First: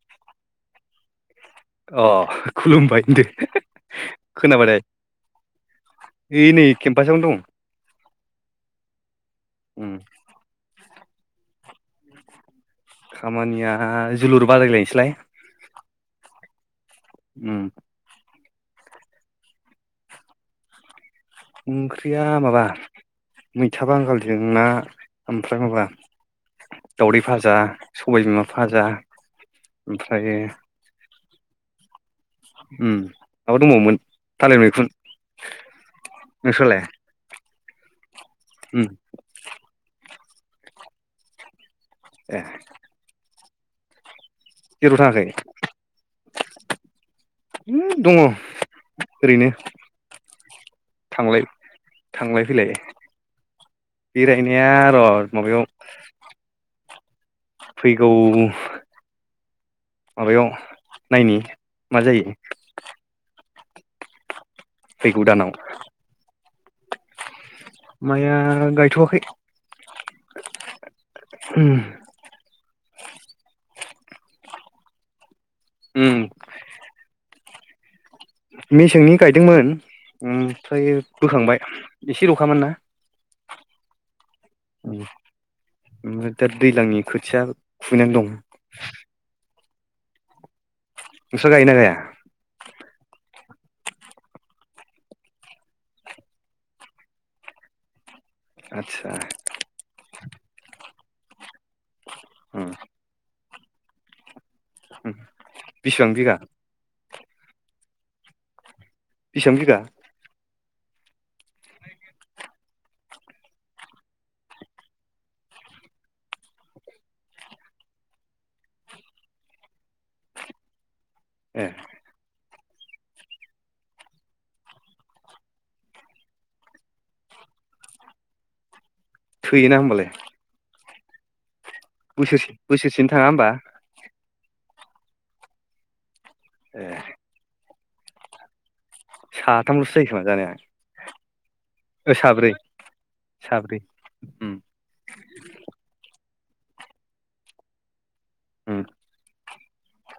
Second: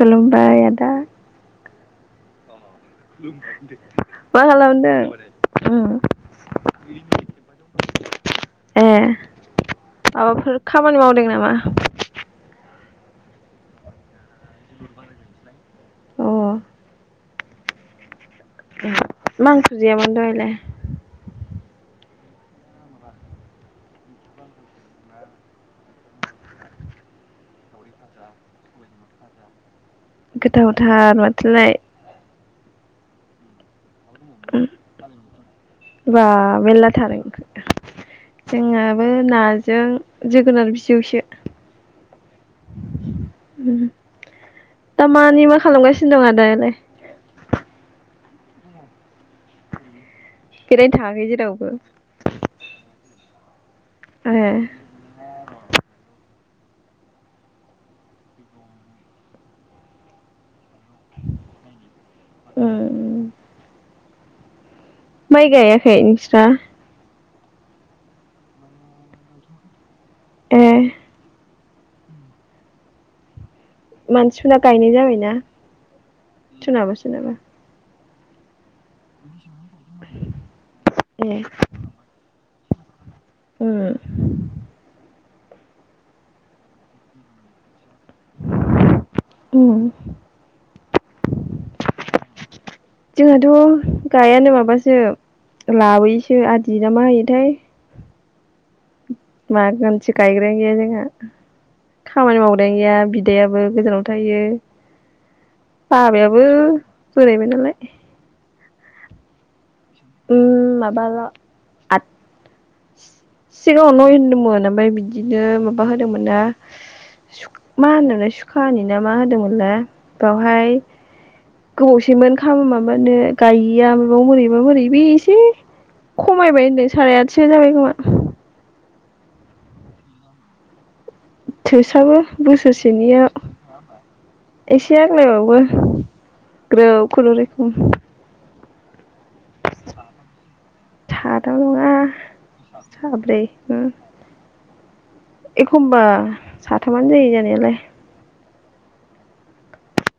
खुलुमबा आदा अ खुलुमबाय होनदो मा खोनाबाथाय खालामदों उम ओइ नै केम्पासावनो दं उम माबाफोर खामानि मावदों नामा खामानिया जोलुर बादायलायनोसैलाय अ उम मा ओंख्रि जायामोन दहायलाय ओंख्रिया माबा मैथा बांगालजों ना ओमफ्राय माबा दावदै भाजा सबाय बिमा फाजा गोथाव थार लाय उम माबा दंबावोमोन थालिर मैखुन बा नोंस्रालाय मेला थार उम जोंहाबो नाजों जोगोनार बिजौसो ए उम। जेराव थाङाखै दामानि मा खालामगासिनो दं आदायालाय? उम दङ ओरैनो। बेरायनो थाङाखै थांलाय जेरावबो थांलाय फैलाय ए बेरायनाया र माबायाव फैगौ माबायाव नायनि मा जायो। उम माइ गायाखै नोंस्रा? माइआ गायथवाखै। ए [inaudible] उम मानसिफोराना गायनाय जाबायना उम सोनाबा सोनाबा। मेसेंनि गाय दोंमोन ओमफ्राय ए बोखांबाय एसे लखामोन ना। उम उम ओमफ्राय दा दैज्लांनि खोथिया खुबैनानै दं। उम। नोंसा गायोना गाया? जोंहाथ' गायानो माबासो लाबोयोसो आदि ना मा होयोथाय। आतसा। माजोन गायग्रायानो गैया जोंहा। खामानि उम मावग्रायानो गैया बिदायाबो गोजानाव थायो। उम बिसेबां बिघा। ओरैनो दोनाय। बिसेबां बिगा? उम माबा ल आठ सिगाङाव नय होनदोंमोन ओमफ्राय बिदिनो माबा होदोंमोन ना मा होनोमलाय सुखा होनानि ना मा होदोंमोनल बावहाय ए गोबाव सैमोन । फां माबानो गायैया माबा बोरैबा बोरै बे एसे खमायबाय होनदों साराय आटसो जाबाय खोमा। थैयोना होमबालाय। थोसाबो बोसोरसे बोसोरसेनो थाङा बोसोरसेनिया। होमबा एसे आग्लाय बावो। ए ग्रोब खुनरै उम। साथाम लसो जायोखोमा जानाया थाम नङा ओ साब्रै साब्रै उम उम एखमबा साथामानो जायो जानायालाय । उम।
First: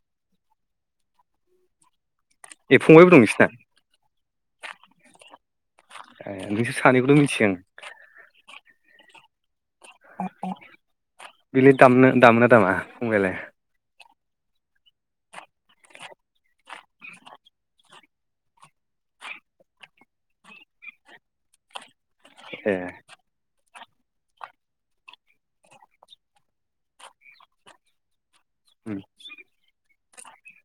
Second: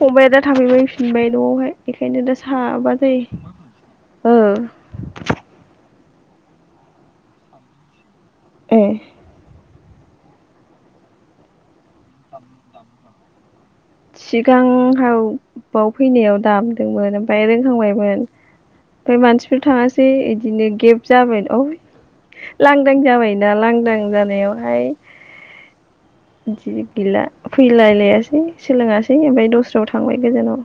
फंबाया दा थाफैबाय फिनबाय न'आवहाय। ओंखायनो दा ए साबा फंबायबो दं जायो नोंसिना । ओ । ए नोंसोर सानैखौल' मिथियो आं। ए। बिलिद दामनो दामना दामा फंबायालाय? सिगांहाव बाव फैनायाव दामदोंमोन ओमफ्राय रोंखांबायमोन ओमफ्राय मानसिफोर थाङासै बिदिनो गेब जाबाय औ। ए लांदां जाबायना लां नों जानायावहाय जि गैला फैलायलायासै । उम सोलोङासै ओमफ्राय दस्रायाव थ थांबाय गोजानाव।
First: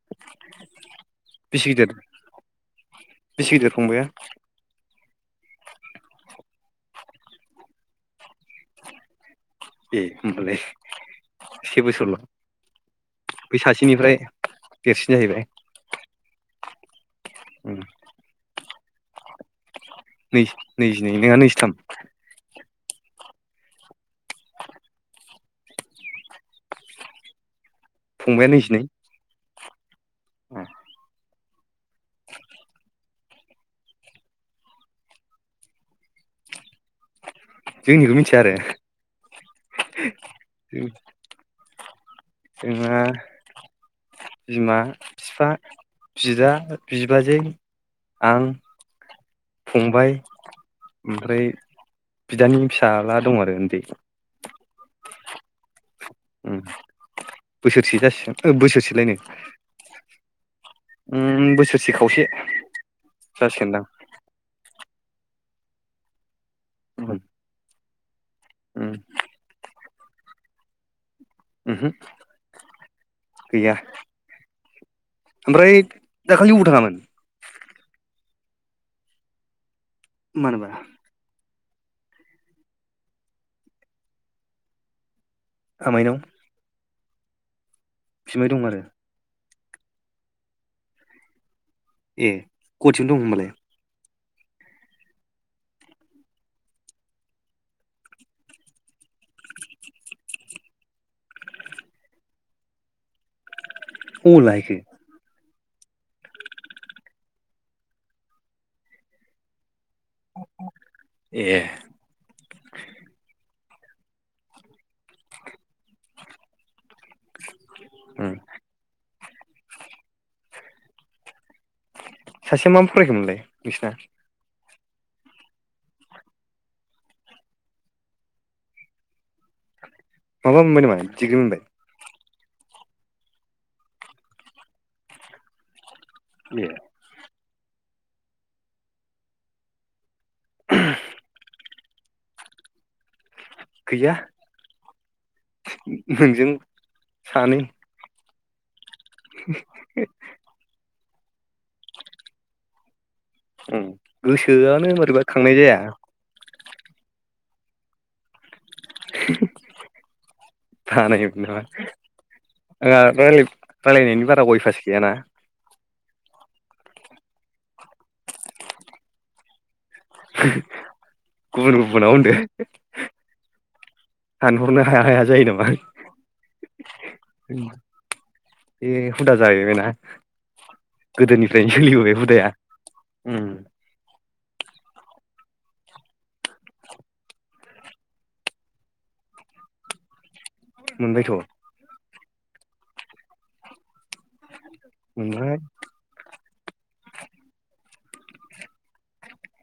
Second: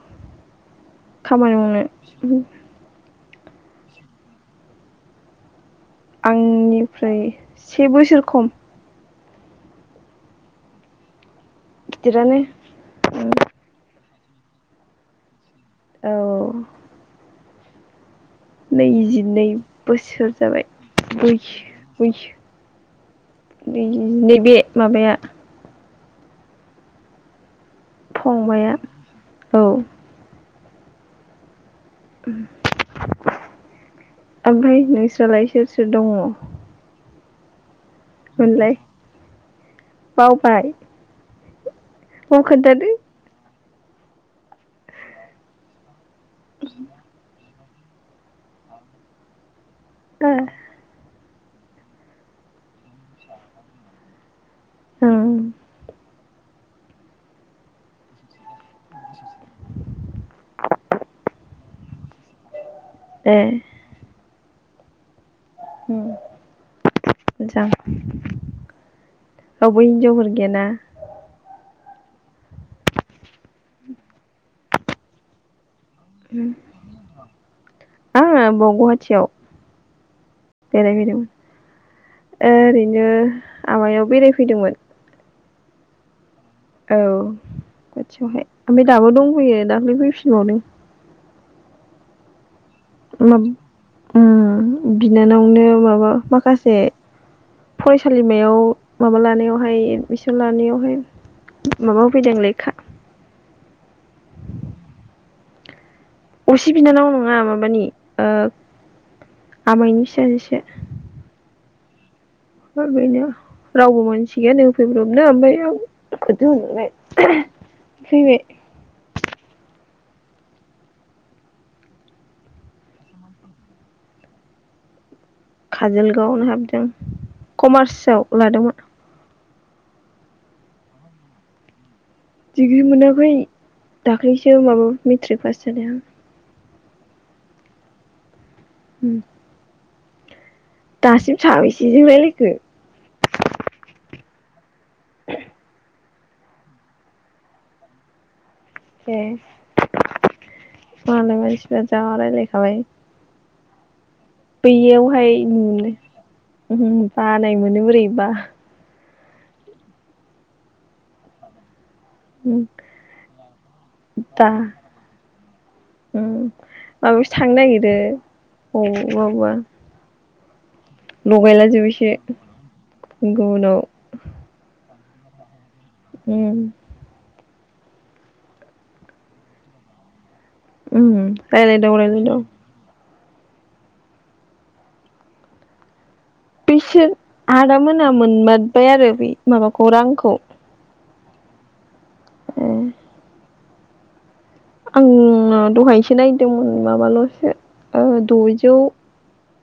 [inaudible] खामानि बेसे गिदिर मावनो बेसे गिदिर [inaudible] आंनिफ्राय से बोसोर खम ए होमबालाय। से बोसोरल' गिदिरानो बै सासेनिफ्राय देरसिन जाहैबाय। औ औ। उम। [unintelligible] नै बोसोर जाबाय नैजिनै नोंहा बैस नैजिथाम बैस नैबे माबाया फंबाया। औ। उम। ओमफाय नोंस्रालाय सोर सोर दङ? जोंनिखौ मिथिया आरो? मोनलाय अ खोन्थादो । जोंहा बिमा फिफा। बिदा बिबाजै आं फंबाय ओ ओमफ्राय बिदानि फिसाला दं आरो उन्दै ओं बोसोरसे जासिगोन बोसोरसेलाय नो बोसोर से खावसे जासिगोन दां उम जां ओहो औ [unintelligible] [unintelligible] गैया ओमफ्राय दाखालि अबाव थांगामोन आ ब गहाटियाव मानोबा बेराय फैदोंमोन ओरैनो आमायाव बेरायफैदोंमोन आामायनाव औ खाथियावहाय आरो ओमफ्राय दाबो दंफैयो दाख्लै फैफिनबावदों ए कचिं दं होमबालाय ओ बिनानावनो माबा माखासे फरायसालिमायाव माबा लानायावहाय एडमिसन लानायावहाय माबा होफैदों लेखा अबाव लााहैखो असि बिनानाव नङा माबानि ओ आमायनि फिसाजो सो अ बेनो रावबो मोनानसि गैया नो होफैब्रबनो ओमफाय आंख आंखो थोनहरबाय ए फैबाय सासेया मा फरायखोममोनलाय बिसना काजोलगावआवनो हाबदों कमार्सआव लादोंमोन । माबा मोनबायनामा डिग्री मोनबाय डिग्री मोनाखै दाख्लैसो माबा मेट्रिक पास जानाय आं ये उम दासिम साबैसेजों रायलायखो गैया नोंजों सानै [inaudible] बालायबायसो जा जा रायलायखाबाय ओम बैयावहाय [inaudible] बा नाय मोनो बोरैबा [unintelligible] आंहा रायलाय रायलायनायनि बारा अयभास गैयाना उम माबायावसो थांनो नागिरो अबा अबा [unintelligible] लगायला गुबुन जोब गुबुनाव एसे गुबुनाव हानहरनो हाया हाया जायो नामा उम [inaudible] बे हुदा जाहैबायना उम गोदोनिफ्रायनो रायलाय दाव सोलिबोबाय रायलाय दाव हुदाया उम बिसोर आदा मोना मोनबारबाय आरो बे माबाखौ रांखौ मोनबायथ' ए आं मोनबाय दहायसो नायनो दोंमोन माबाल'सो ओ द'जौ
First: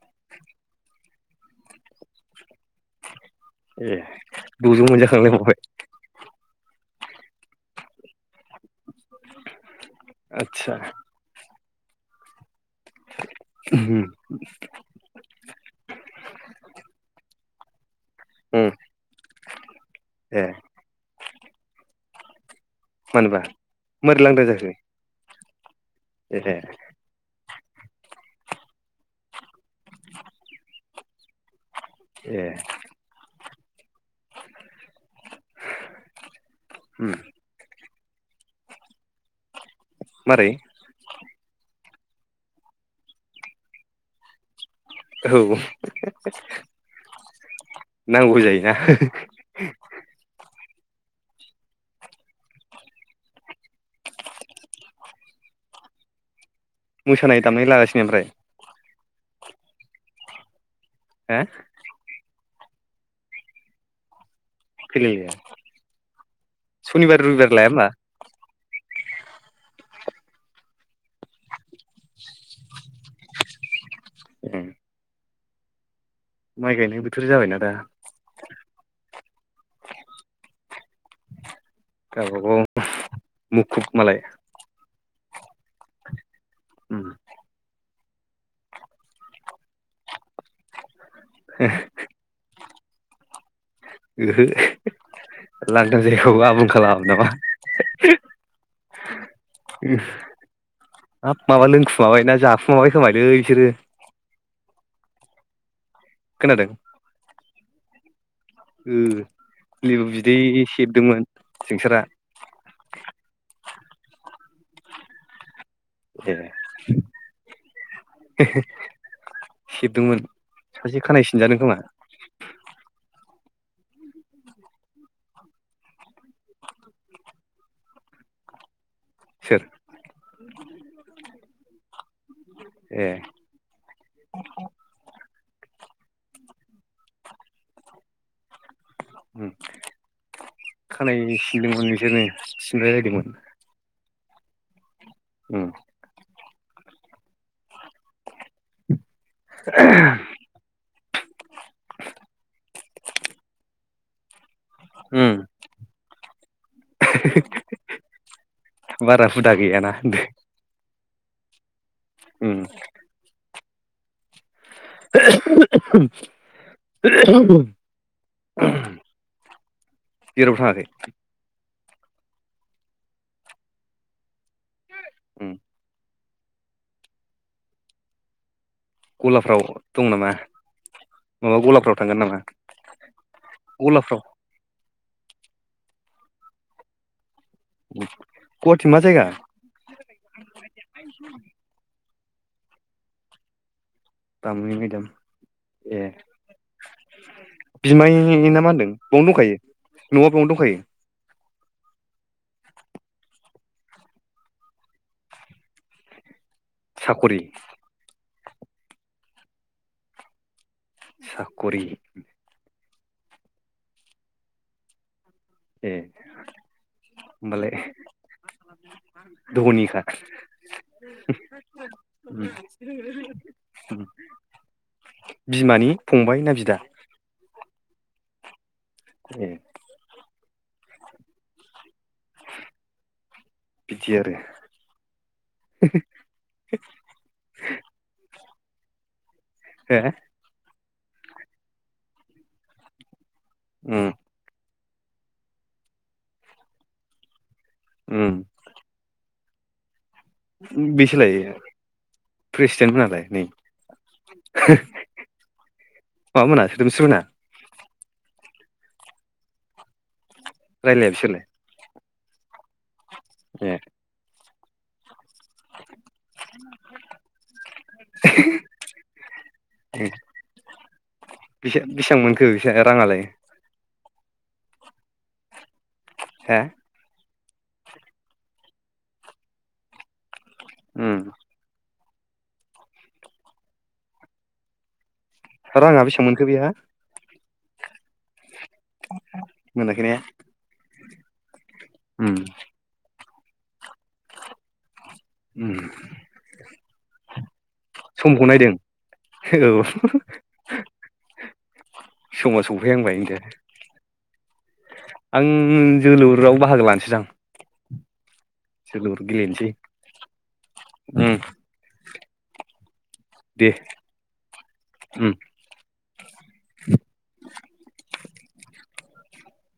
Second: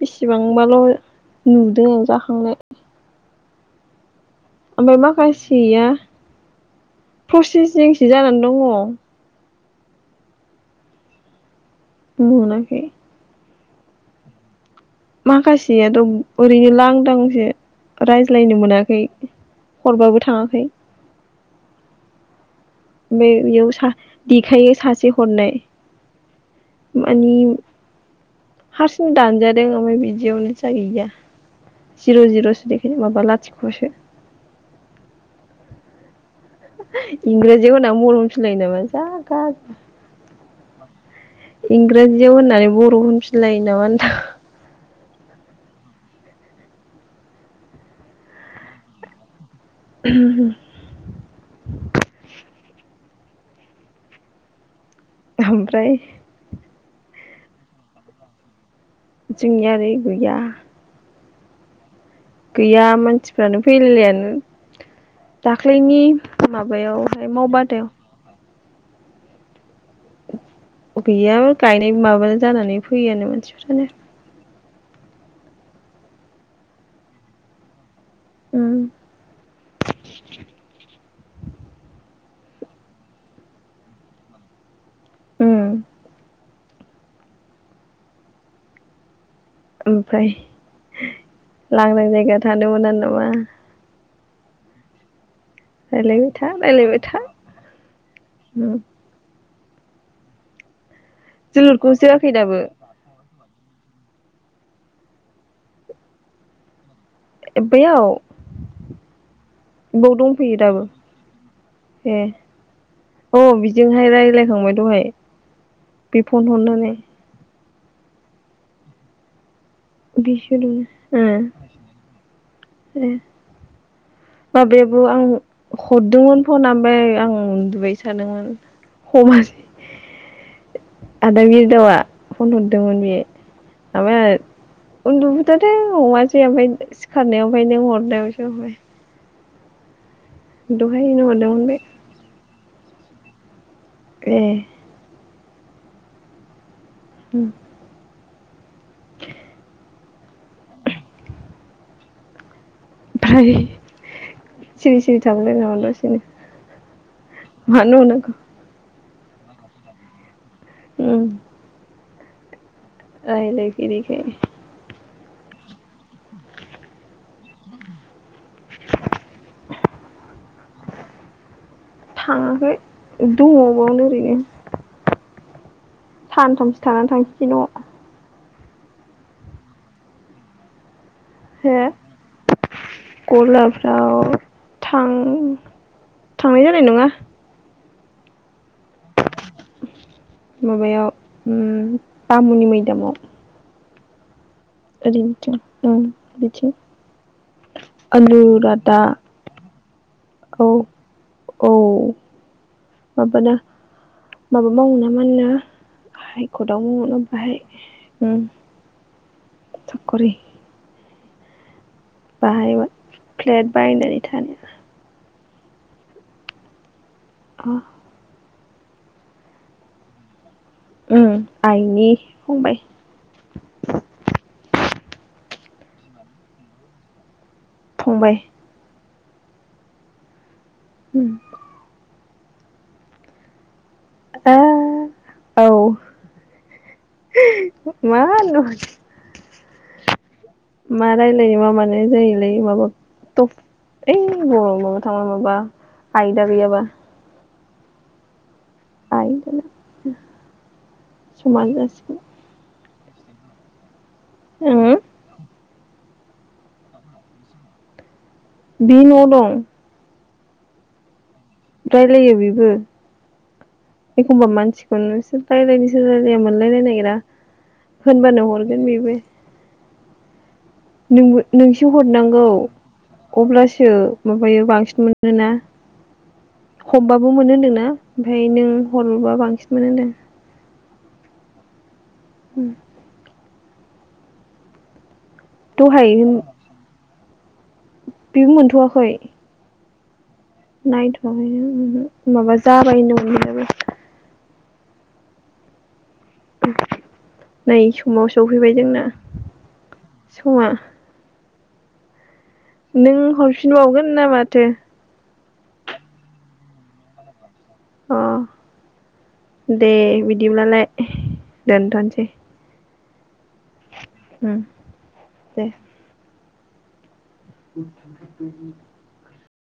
बेसिबांबाल' नुदों आं जाखांनाय ए द'जौ ओमफाय मोनजाखांलायबावबाय माखासेया प्रसिसिंसो जानानै दङ। आतसा मोनाखै होम माखासेयाथ' ओरैनो लांदांसो रायज्लायनो उम मोनाखै हरबाबो ए थाङाखै मानोबा बे-बेयाव सा मारै लांदां जाखो देखायो सासे हरनाय ए मानि हारसिंनो दानजादों ओमफाय बिदियावनो जाहैदिया जिर' ए जिर'सो देखायदों माबा लाथिख' [unintelligible] उम [unintelligible] इंराजियाव होना [unintelligible] नामा जा गाजि मारै? इंराजियाव होननानै बर' होनफिनलायो नामा होनदां? औ नांगौ जायोना। [unintelligible] [unintelligible] ओमफ्राय मोसानाय दामनाय लागासिनो ओमफ्राय जोंनिया ओरै गैया। हो गैया मानसिफ्रानो फैलायलायानो। फैलायलाया दाख्लैनि सनिबार माबायावहाय रबिबार लाया होमबा मावबादायाव अ बेयो गायनाय माबानो जानानै फैयानो मानसिफोरा। [unintelligible] उम माइ गायनाय बोथोर जाबायना दा उम [inaudible] गावबा गाव मुखुब मालाय। उम उम ओमफ्राय लांदां जायगा थान नंगौ ना नङा [inaudible] [unintelligible] लांदां रायलायबाय जायगाखौ था आबुं रायलायबाय खालाम था नामा? उम [unintelligible] [inaudible] हाब माबा जोलुरखौ लोंखुमाबाय जोआखै ना दाबो जाफुमाबाय खोमालै। सोरो खोनादों? ए बैयाव ओ लेबु बाव दंफैयो बिदै दाबो सेबदोंमोन जोंसारा ए औ बिजोंहाय रायलाय थांबाय दहाय बिफन हरनानै [inaudible] सेरदोंमोन बिसोरनो सासे खानाय ओ सिनजानो खोमा। [inaudible] [inaudible] माबायाबो आं हरदोंमोन फन ओमफ्राय आं उन्दुबाय थादोंमोन। सम सोर आदा बिरदावा फन हरदोंमोन ए बे ओमाया उन्दु [inaudible] दे अमासै ओमफ्राय सिखारनायावाय नों हरनायावसो माय [unintelligible] [unintelligible] खानाय हरदोंमोन बे सिनदोंमोन बिसोरनो। [unintelligible] ए। उम। उम। [inaudible] बाय सिरि सिरि थागु उम लायो नामा दसेनो मान होनबाव नांगौ? बारा हुदा गैयाना होनदो। उम। उम रायलाय फेरिखाय जेरावबो थाङाखै? थाङाखै दङ' बावनो ओरैनो। उम। सानथामसो थानानै थांसिसै न'। गलाफ्राव दं नामा? माबा हो? गलाफ्राव थांगोन नामा गलाफोराव था गलाफ्राव थां थांनाय जानाय नङा । [inaudible] जायगा माबायाव उम बामुनि मैदामाव । बामुनि मैदाम उम ए बिथिं आलु बिमायनि ना मा होनदों रादा बेयावनो दंखायो न'आ बेयावनो औ दंखायो? औ माबाना माबा मावो मा होनो गाहाय खदावबो मोनो साखरि बाहाय उम । साखरि । साखरि । बाहायमोन फ्लेट बायनानै थानाया ए । ओमबालाय धनिखा । उम आइनि फंबाय । बिमानि फंबाय ना बिदा? फंबाय । ए । उम । [inaudible] बिदि आरो । आ औ मा [inaudible] हो? मा रायलायनो मा मानो जायोलै माबा उम [unintelligible] ताउनावबा आयदा गैयाबा उम ‌‌। [unintelligible] बेसे लायो समान जासिगोन प्रेसिडेन्टफोरालाय? नै उम [inaudible] मामोना सोदोमस्रिमोना बि न'वाव दं ‌। रायलाया बिसोरलाय रायलायो बिबो । ए । हौवा मानसिखौनो सों [unintelligible] मोनलायलायनो नागिरा होनबानो हरगोन बेबो । [inaudible] नोंबो नोंसो बेसेबां मोनखो हरनांगौ बिसोर राङालाय अब्लासो माबायो बांसिन मोनोना । हे बबो मोनो होन्दोंना ओमफ्राय नों हरबा बांसिन मोनो होनदों । उम । उम । राङा बेसेबां मोनखो बेहा? बि मोनथवाखै ‌। मोनाखैने? नाइथवाखैनो ‌ माबा जाबाय ओनदोंमोन [unintelligible] उम ‌। नै समाव सफैबाय जोंना औ समा समाव सौफै नों आंबायनो दे हरफिनबावगोन ना माथो आं जोलुराव बाहागो लानोसैजां अ दे बिदिब्लालाय उम दोनथ'सै । दे । उम दे ‌। [inaudible] [inaudible]